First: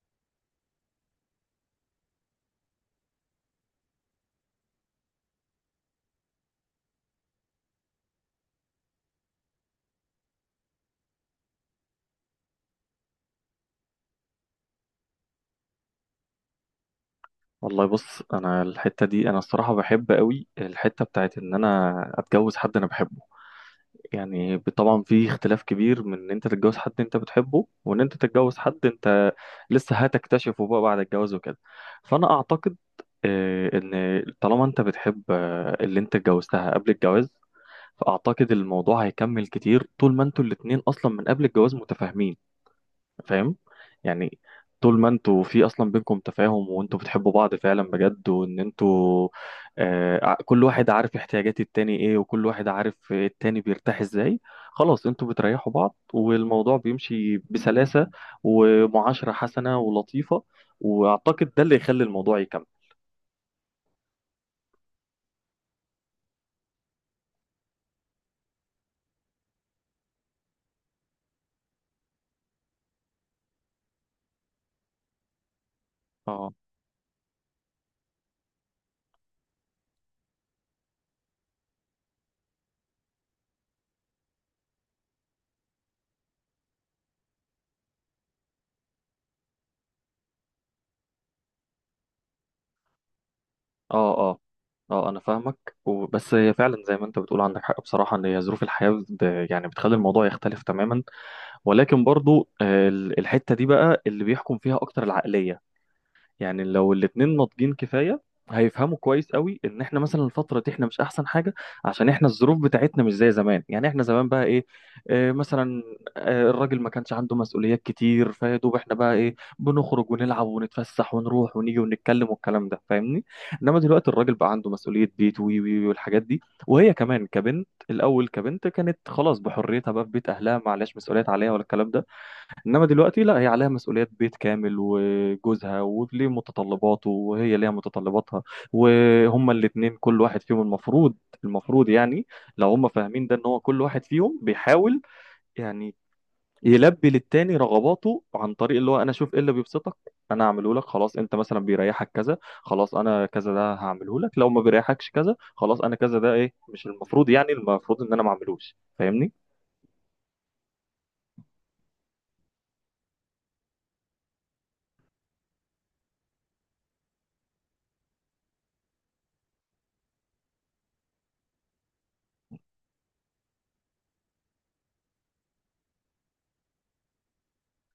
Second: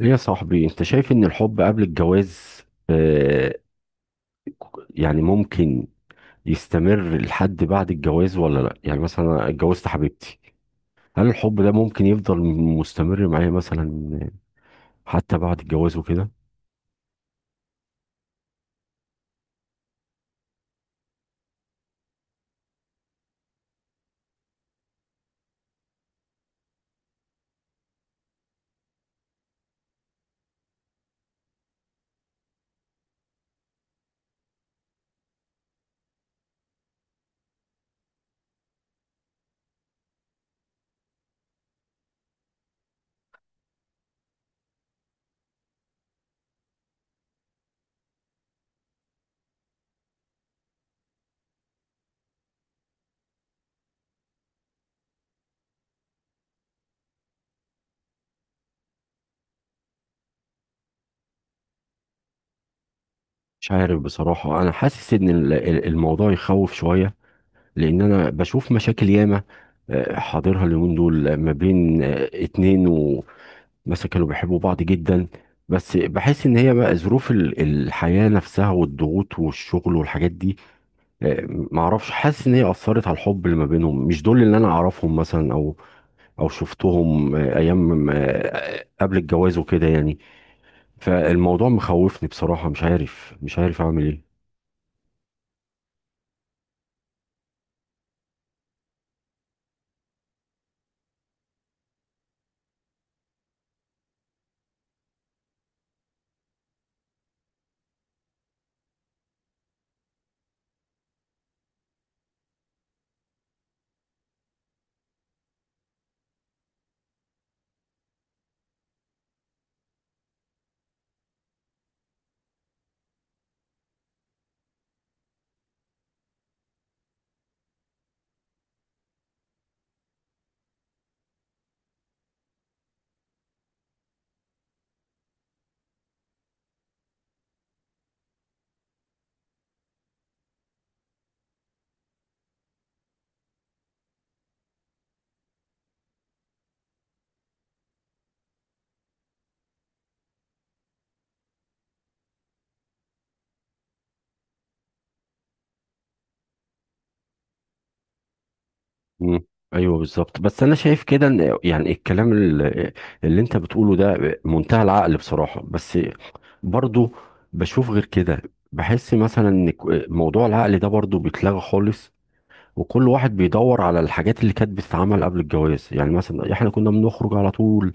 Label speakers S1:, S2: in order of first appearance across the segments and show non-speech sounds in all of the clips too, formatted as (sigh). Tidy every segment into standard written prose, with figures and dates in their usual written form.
S1: ايه يا صاحبي، انت شايف ان الحب قبل الجواز آه يعني ممكن يستمر لحد بعد الجواز ولا لا؟ يعني مثلا أنا اتجوزت حبيبتي، هل الحب ده ممكن يفضل مستمر معايا مثلا حتى بعد الجواز وكده؟
S2: والله، بص، انا الحته دي انا الصراحه بحب قوي الحته بتاعت ان انا اتجوز حد انا بحبه. يعني طبعا في اختلاف كبير من ان انت تتجوز حد انت بتحبه، وان انت تتجوز حد انت لسه هتكتشفه بقى بعد الجواز وكده. فانا اعتقد ان طالما انت بتحب اللي انت اتجوزتها قبل الجواز، فاعتقد الموضوع هيكمل كتير طول ما انتوا الاتنين اصلا من قبل الجواز متفاهمين، فاهم؟ يعني طول ما انتوا في اصلا بينكم تفاهم وانتوا بتحبوا بعض فعلا بجد، وان انتوا كل واحد عارف احتياجات التاني ايه، وكل واحد عارف التاني بيرتاح ازاي، خلاص انتوا بتريحوا بعض والموضوع بيمشي بسلاسة ومعاشرة حسنة ولطيفة. واعتقد ده اللي يخلي الموضوع يكمل.
S1: مش عارف بصراحة، انا حاسس ان الموضوع يخوف شوية، لان انا بشوف مشاكل ياما حاضرها اليومين دول ما بين اتنين مثلا كانوا بيحبوا بعض جدا، بس بحس
S2: اه،
S1: ان هي بقى ظروف الحياة نفسها والضغوط والشغل والحاجات دي. معرفش، حاسس ان هي اثرت على الحب اللي ما بينهم. مش دول اللي انا اعرفهم مثلا او او شفتهم ايام قبل الجواز وكده يعني. فالموضوع مخوفني بصراحة، مش عارف اعمل
S2: اه،
S1: ايه.
S2: اه، اه، انا فاهمك، بس هي فعلا زي ما انت بتقول، عندك حق بصراحه، ان هي ظروف الحياه يعني بتخلي الموضوع يختلف تماما. ولكن برضو الحتة دي بقى اللي بيحكم فيها أكتر العقلية. يعني لو الاتنين ناضجين كفاية، هيفهموا كويس قوي ان احنا مثلا الفتره دي احنا مش احسن حاجه، عشان احنا الظروف بتاعتنا مش زي زمان. يعني احنا زمان بقى ايه؟ اه، مثلا الراجل ما كانش عنده مسؤوليات كتير، فيا دوب احنا بقى ايه؟ بنخرج ونلعب ونتفسح ونروح ونيجي ونتكلم والكلام ده، فاهمني؟ انما دلوقتي الراجل بقى عنده مسؤوليه بيت وي وي وي والحاجات دي. وهي كمان كبنت، الاول كبنت كانت خلاص بحريتها بقى في بيت اهلها، معلش مسؤوليات عليها ولا الكلام ده. انما دلوقتي لا، هي عليها مسؤوليات بيت كامل وجوزها وليه متطلباته وهي ليها متطلباتها، وهما الاتنين كل واحد فيهم المفروض، يعني لو هما فاهمين ده ان هو كل واحد فيهم بيحاول، يعني يلبي للتاني رغباته، عن طريق اللي هو انا اشوف ايه اللي بيبسطك انا اعمله لك. خلاص، انت مثلا بيريحك كذا خلاص انا كذا ده هعمله لك، لو ما بيريحكش كذا خلاص انا كذا ده ايه مش المفروض، يعني المفروض ان انا ما اعملوش، فاهمني؟
S1: مم. ايوه بالظبط، بس انا شايف كده ان يعني الكلام اللي انت بتقوله ده منتهى العقل بصراحه، بس برضو بشوف غير كده. بحس مثلا ان موضوع العقل ده برضو بيتلغى خالص، وكل واحد بيدور على الحاجات اللي كانت بتتعمل قبل الجواز. يعني مثلا احنا كنا بنخرج على طول،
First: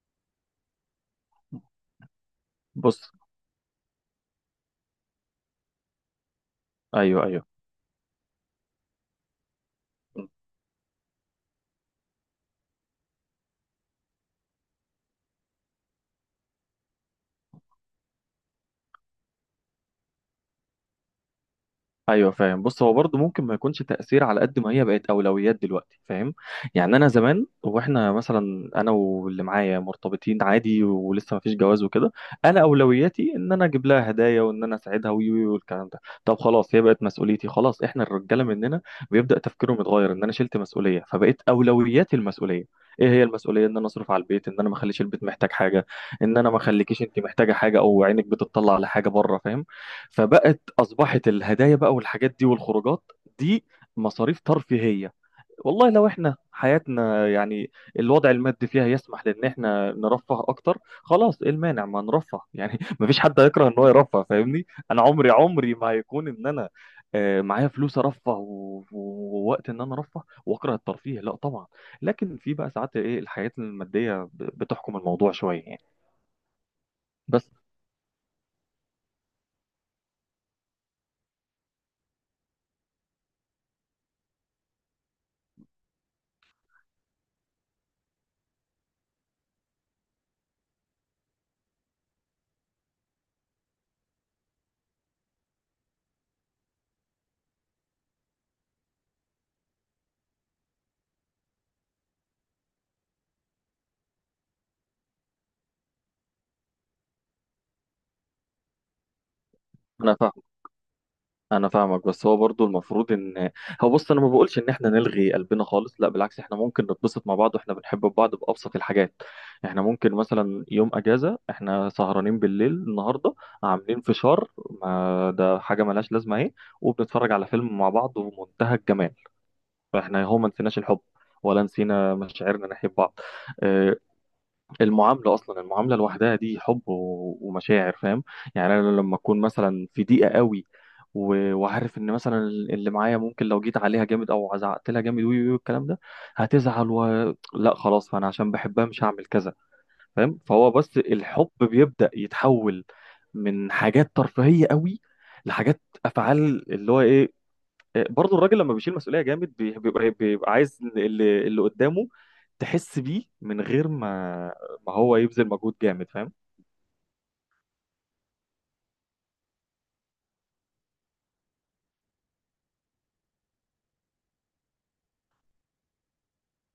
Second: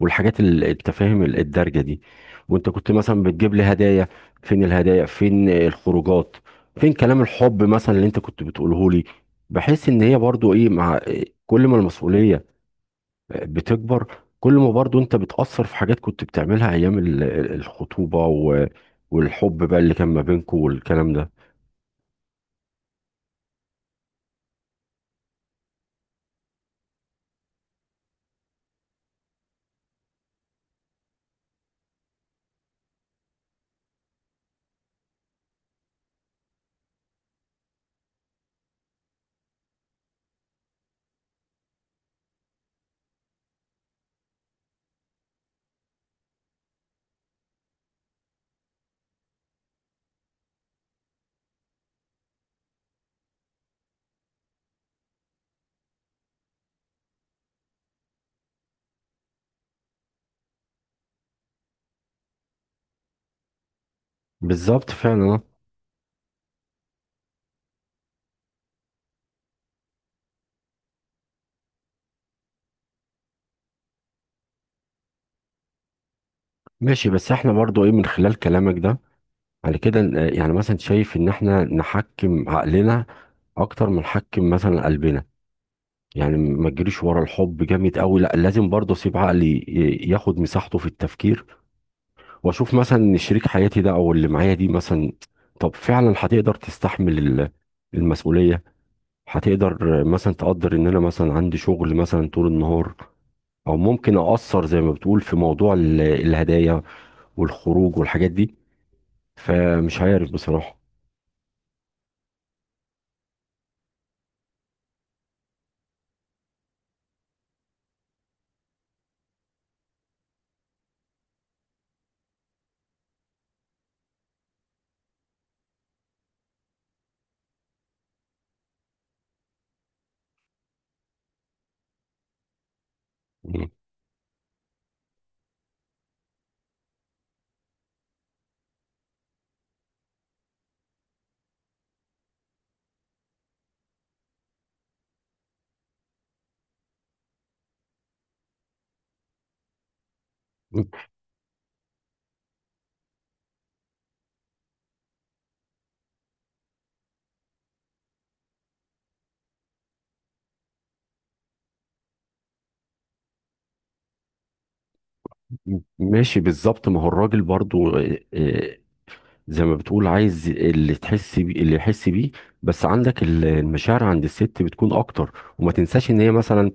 S1: والحاجات التفاهم الدارجه دي، وانت كنت
S2: بص،
S1: مثلا بتجيب لي هدايا. فين الهدايا؟ فين الخروجات؟ فين كلام
S2: ايوه، ايوه،
S1: الحب مثلا اللي انت كنت بتقوله لي؟ بحيث ان هي برضو ايه مع كل ما المسؤوليه بتكبر، كل ما برضو انت بتأثر في حاجات كنت بتعملها ايام الخطوبه، و والحب بقى اللي كان ما بينكم والكلام ده.
S2: ايوه، فاهم. بص، هو برضه ممكن ما يكونش تأثير على قد ما هي بقت أولويات دلوقتي، فاهم؟ يعني انا زمان، واحنا مثلا انا واللي معايا مرتبطين عادي ولسه ما فيش جواز وكده، انا أولوياتي ان انا اجيب لها هدايا، وان انا اساعدها وي وي والكلام ده. طب خلاص، هي بقت مسؤوليتي، خلاص احنا الرجاله مننا بيبدأ تفكيرهم يتغير ان انا شلت مسؤولية، فبقيت أولوياتي المسؤولية. ايه هي المسؤوليه؟ ان انا اصرف على البيت، ان انا ما اخليش البيت محتاج حاجه، ان انا ما اخليكيش انت محتاجه حاجه او عينك بتطلع على حاجه بره، فاهم؟ فبقت اصبحت الهدايا بقى والحاجات دي والخروجات دي مصاريف ترفيهيه. والله لو احنا حياتنا يعني الوضع المادي فيها يسمح لان احنا نرفه اكتر، خلاص ايه المانع ما نرفه يعني؟ (laughs) مفيش حد هيكره ان هو يرفه، فاهمني؟
S1: بالظبط
S2: انا
S1: فعلا
S2: عمري
S1: آه.
S2: عمري ما هيكون ان انا معايا فلوس ارفه ووقت ان انا ارفه واكره الترفيه، لا طبعا. لكن في بقى ساعات ايه؟ الحياه الماديه بتحكم الموضوع شويه، يعني.
S1: ماشي، بس
S2: بس
S1: احنا برضو ايه من خلال كلامك ده، على كده يعني مثلا شايف ان احنا نحكم عقلنا اكتر ما نحكم مثلا قلبنا. يعني ما تجريش ورا الحب جامد قوي، لا لازم برضه اسيب عقلي ياخد مساحته في التفكير، واشوف مثلا ان شريك حياتي ده او اللي معايا دي مثلا طب فعلا هتقدر تستحمل المسؤولية؟ هتقدر مثلا؟ تقدر ان انا مثلا عندي شغل مثلا طول النهار او ممكن اقصر زي ما بتقول في موضوع الهدايا والخروج والحاجات دي؟ فمش
S2: انا
S1: عارف بصراحة.
S2: انا فاهمك، بس هو برضو المفروض ان هو، بص، انا ما بقولش ان احنا نلغي قلبنا خالص، لا بالعكس، احنا ممكن نتبسط مع بعض واحنا بنحب بعض بابسط الحاجات. احنا ممكن مثلا يوم اجازه احنا سهرانين بالليل النهارده عاملين فشار، ما ده حاجه ملهاش لازمه اهي، وبنتفرج على فيلم مع بعض ومنتهى الجمال. فاحنا هو ما نسيناش الحب ولا نسينا مشاعرنا ناحيه بعض.
S1: مم.
S2: آه، المعاملة أصلا، المعاملة لوحدها دي حب ومشاعر، فاهم؟ يعني أنا لما أكون مثلا في ضيقة قوي، وعارف إن مثلا اللي معايا ممكن لو جيت عليها جامد أو زعقت لها جامد وي وي والكلام ده هتزعل لا خلاص، فأنا عشان بحبها مش هعمل كذا، فاهم؟ فهو بس الحب بيبدأ يتحول من حاجات ترفيهية قوي لحاجات أفعال اللي هو إيه. برضه الراجل لما بيشيل مسؤولية جامد بيبقى عايز اللي قدامه تحس بيه من غير ما هو يبذل مجهود جامد، فاهم؟
S1: ماشي بالظبط، ما هو الراجل برضو زي ما بتقول عايز اللي تحس بيه اللي يحس بيه، بس عندك المشاعر عند الست بتكون اكتر. وما تنساش ان هي مثلا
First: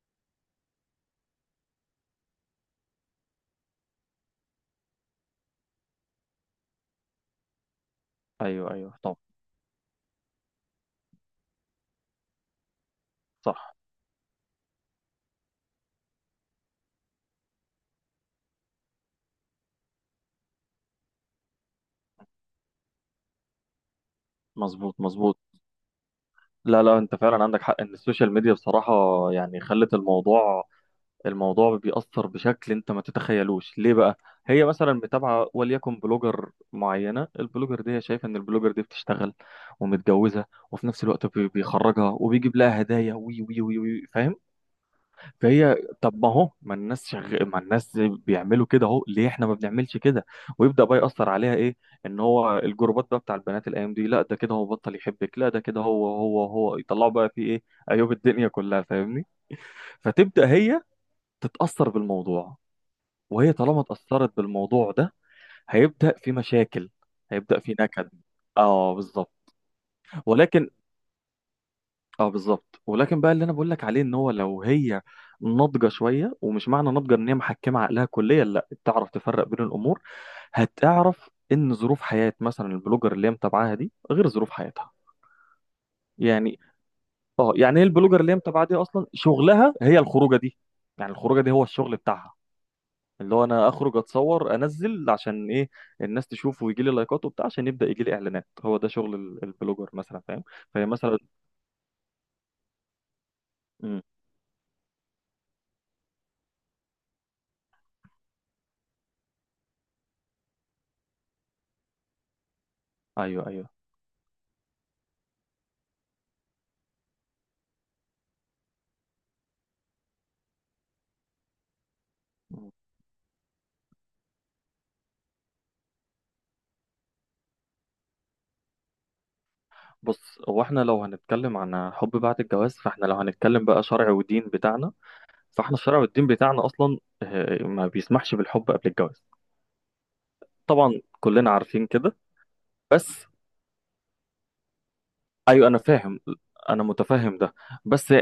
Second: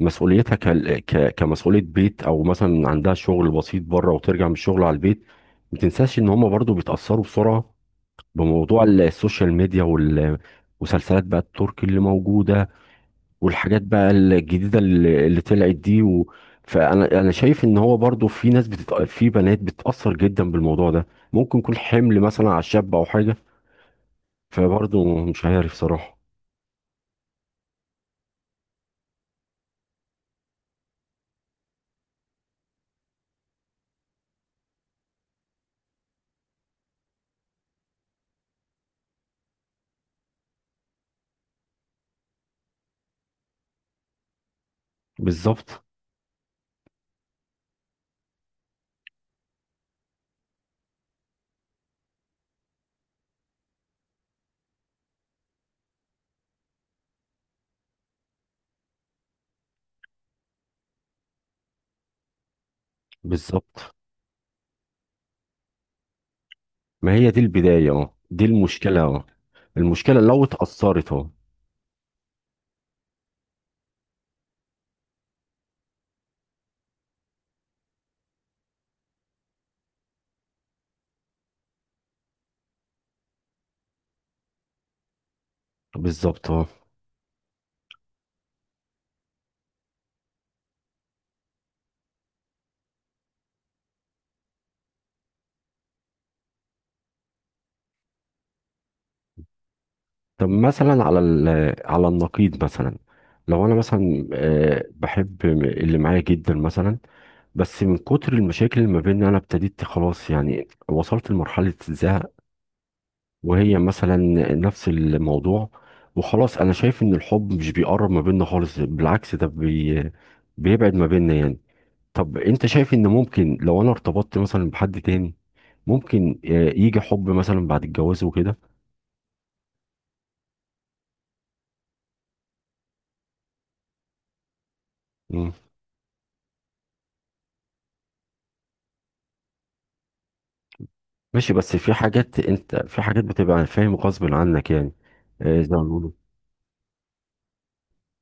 S1: مسؤوليتها كمسؤولية بيت، او مثلا عندها شغل بسيط بره وترجع من الشغل على البيت. ما تنساش ان هم برضو بيتأثروا بسرعة
S2: ايوه،
S1: بموضوع
S2: ايوه، طب،
S1: السوشيال ميديا والمسلسلات بقى التركي اللي موجودة
S2: صح،
S1: والحاجات بقى الجديدة اللي طلعت دي. و... فأنا شايف إن هو برضو في ناس بتت... في بنات بتتأثر جدا بالموضوع ده، ممكن يكون حمل مثلا على الشاب أو حاجة.
S2: مظبوط،
S1: فبرضو
S2: مظبوط،
S1: مش عارف صراحة.
S2: لا، لا، انت فعلا عندك حق ان السوشيال ميديا بصراحة يعني خلت الموضوع، بيأثر بشكل انت ما تتخيلوش، ليه بقى؟ هي مثلا متابعة وليكن بلوجر معينة، البلوجر دي هي شايفة ان البلوجر دي بتشتغل ومتجوزة، وفي نفس الوقت بيخرجها وبيجيب لها هدايا وي وي وي وي، فاهم؟ فهي
S1: بالظبط
S2: طب ما هو ما الناس بيعملوا كده اهو، ليه احنا ما بنعملش كده؟ ويبدأ بقى يأثر عليها ايه؟ ان هو الجروبات بقى بتاع البنات الايام دي، لا ده كده هو بطل يحبك، لا ده كده هو هو هو يطلعوا بقى فيه ايه؟ عيوب الدنيا كلها، فاهمني؟ فتبدأ هي تتأثر بالموضوع. وهي طالما
S1: بالظبط.
S2: اتأثرت بالموضوع ده هيبدأ في مشاكل،
S1: ما هي دي
S2: هيبدأ في
S1: البداية،
S2: نكد.
S1: اه دي
S2: اه
S1: المشكلة، اه
S2: بالظبط.
S1: المشكلة لو
S2: ولكن،
S1: اتأثرت اه.
S2: اه بالظبط، ولكن بقى اللي انا بقول لك عليه، ان هو لو هي ناضجه شويه، ومش معنى ناضجه ان هي محكمه عقلها كليا، لا بتعرف تفرق بين الامور. هتعرف ان ظروف حياه مثلا البلوجر اللي هي متابعاها دي غير ظروف حياتها،
S1: بالظبط
S2: يعني.
S1: اه.
S2: اه يعني هي البلوجر اللي هي متابعاها دي اصلا شغلها هي الخروجه دي، يعني الخروجه دي هو الشغل بتاعها، اللي هو انا اخرج اتصور انزل عشان ايه؟ الناس تشوف ويجي لي لايكات وبتاع عشان يبدا يجي لي اعلانات. هو ده شغل البلوجر مثلا، فاهم؟
S1: طب
S2: فهي
S1: مثلا على
S2: مثلا.
S1: على النقيض مثلا، لو انا
S2: امم.
S1: مثلا بحب اللي معايا جدا مثلا، بس من كتر المشاكل اللي ما بيننا انا ابتديت خلاص يعني وصلت لمرحلة زهق،
S2: ايوه، ايوه.
S1: وهي مثلا نفس الموضوع. وخلاص انا شايف ان الحب مش بيقرب ما بيننا خالص، بالعكس ده بيبعد ما بيننا يعني. طب انت شايف ان ممكن لو انا ارتبطت مثلا بحد تاني ممكن يجي حب مثلا بعد الجواز وكده؟
S2: بص، هو احنا لو هنتكلم عن حب بعد الجواز، فاحنا لو هنتكلم بقى شرع ودين بتاعنا. فاحنا الشرع والدين بتاعنا اصلا ما بيسمحش بالحب قبل الجواز، طبعا كلنا
S1: ماشي، بس
S2: عارفين
S1: في
S2: كده.
S1: حاجات انت في حاجات
S2: بس،
S1: بتبقى فاهم غصب عنك يعني
S2: ايوه،
S1: زي
S2: انا
S1: ما بيقولوا.
S2: فاهم، انا متفهم ده. بس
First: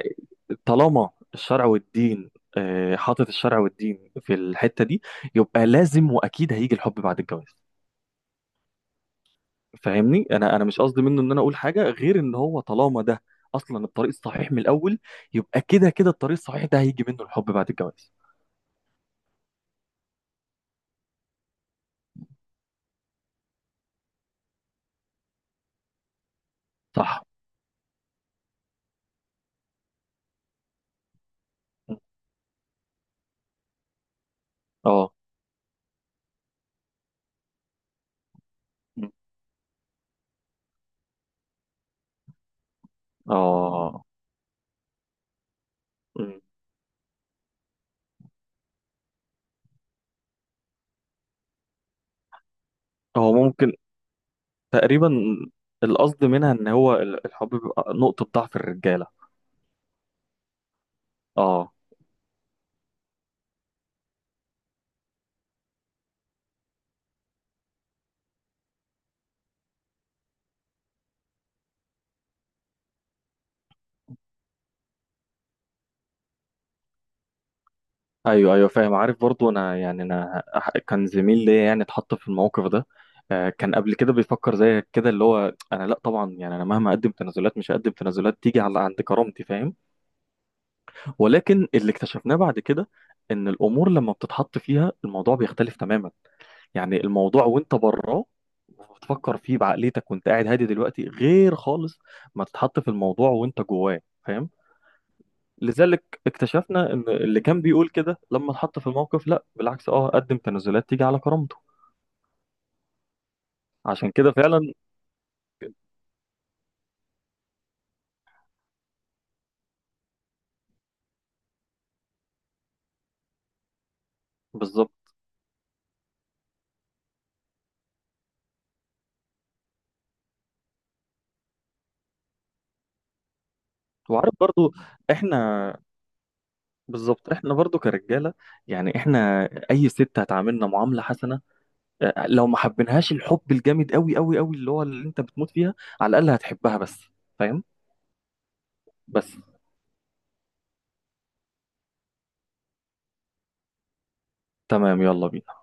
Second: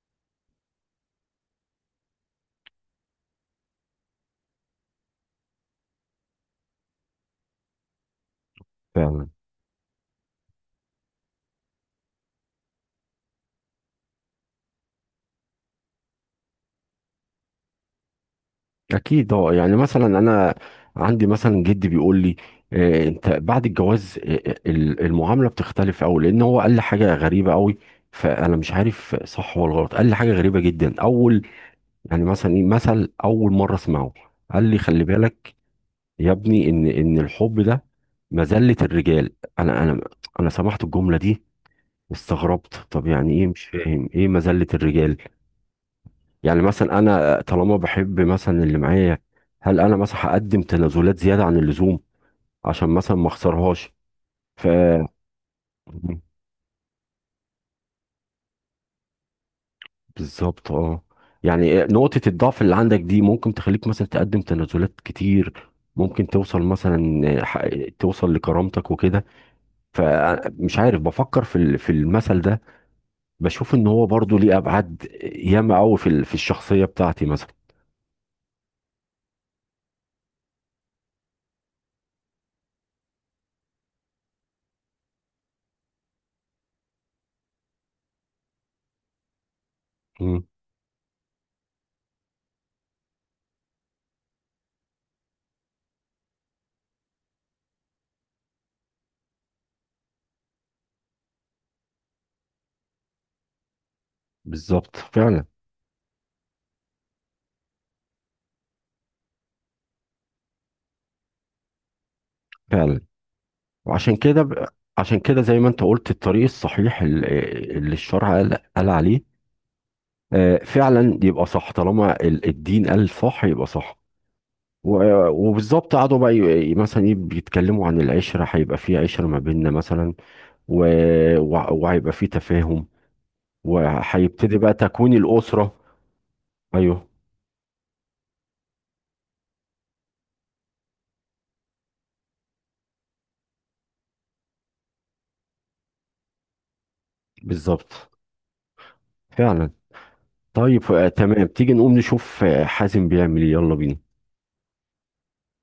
S2: طالما الشرع والدين حاطط الشرع والدين في الحتة دي، يبقى لازم واكيد هيجي الحب بعد الجواز.
S1: فعلا
S2: فاهمني، انا مش قصدي منه ان انا اقول حاجه غير ان هو طالما ده اصلا الطريق الصحيح من الاول، يبقى كده كده الطريق الصحيح ده هيجي منه الحب بعد الجواز.
S1: اكيد اه. يعني مثلا انا عندي مثلا جدي بيقول لي انت بعد الجواز المعامله بتختلف قوي، لان هو قال لي حاجه
S2: صح.
S1: غريبه قوي، فانا مش عارف صح ولا غلط. قال لي حاجه غريبه جدا اول، يعني مثلا ايه مثل اول مره اسمعه. قال لي خلي
S2: اه،
S1: بالك يا ابني ان الحب ده مذله الرجال. انا انا انا سمعت الجمله دي استغربت، طب يعني ايه؟ مش
S2: اه.
S1: فاهم ايه مذلة الرجال.
S2: مم.
S1: يعني مثلا انا طالما بحب مثلا اللي معايا، هل انا مثلا هقدم تنازلات زيادة عن اللزوم عشان مثلا ما
S2: هو ممكن،
S1: اخسرهاش؟ ف
S2: تقريبا القصد منها
S1: (laughs)
S2: ان هو الحب بيبقى نقطه ضعف الرجاله.
S1: بالظبط اه.
S2: اه،
S1: يعني نقطة الضعف اللي عندك دي ممكن تخليك مثلا تقدم تنازلات كتير، ممكن توصل مثلا ح- توصل لكرامتك وكده. فمش عارف، بفكر في في المثل ده، بشوف ان هو برضو ليه ابعاد ياما قوي في في الشخصية بتاعتي مثلا.
S2: ايوه، ايوه، فاهم. عارف برضو انا يعني كان زميل ليا يعني اتحط في الموقف ده. كان قبل كده بيفكر زي كده اللي هو: انا لا طبعا، يعني انا مهما اقدم تنازلات مش هقدم تنازلات تيجي على عند كرامتي، فاهم؟ ولكن اللي اكتشفناه بعد كده ان الامور لما بتتحط فيها الموضوع بيختلف تماما. يعني الموضوع وانت براه بتفكر فيه بعقليتك وانت قاعد هادي دلوقتي غير خالص ما تتحط في الموضوع وانت جواه، فاهم؟
S1: بالظبط فعلا.
S2: لذلك اكتشفنا ان اللي كان بيقول كده لما اتحط في الموقف، لا بالعكس، اه، قدم تنازلات تيجي على كرامته.
S1: فعلا
S2: عشان
S1: وعشان
S2: كده
S1: كده ب...
S2: فعلا
S1: عشان كده زي ما انت قلت الطريق الصحيح اللي الشرع قال عليه، فعلا يبقى صح. طالما الدين قال صح يبقى صح.
S2: بالظبط.
S1: وبالظبط قعدوا بقى مثلا بيتكلموا عن العشرة، هيبقى في عشرة ما بيننا مثلا و... وهيبقى في تفاهم،
S2: وعارف
S1: وهيبتدي
S2: برضو
S1: بقى تكوين
S2: احنا،
S1: الأسرة. ايوه
S2: بالظبط، احنا برضو كرجاله، يعني احنا اي ست هتعاملنا معامله حسنه، لو ما حبينهاش الحب الجامد قوي قوي قوي اللي هو اللي انت بتموت فيها، على الاقل هتحبها، بس فاهم؟
S1: بالظبط
S2: بس
S1: فعلا. طيب تمام، تيجي نقوم نشوف حازم بيعمل ايه؟ يلا بينا.
S2: تمام، يلا بينا.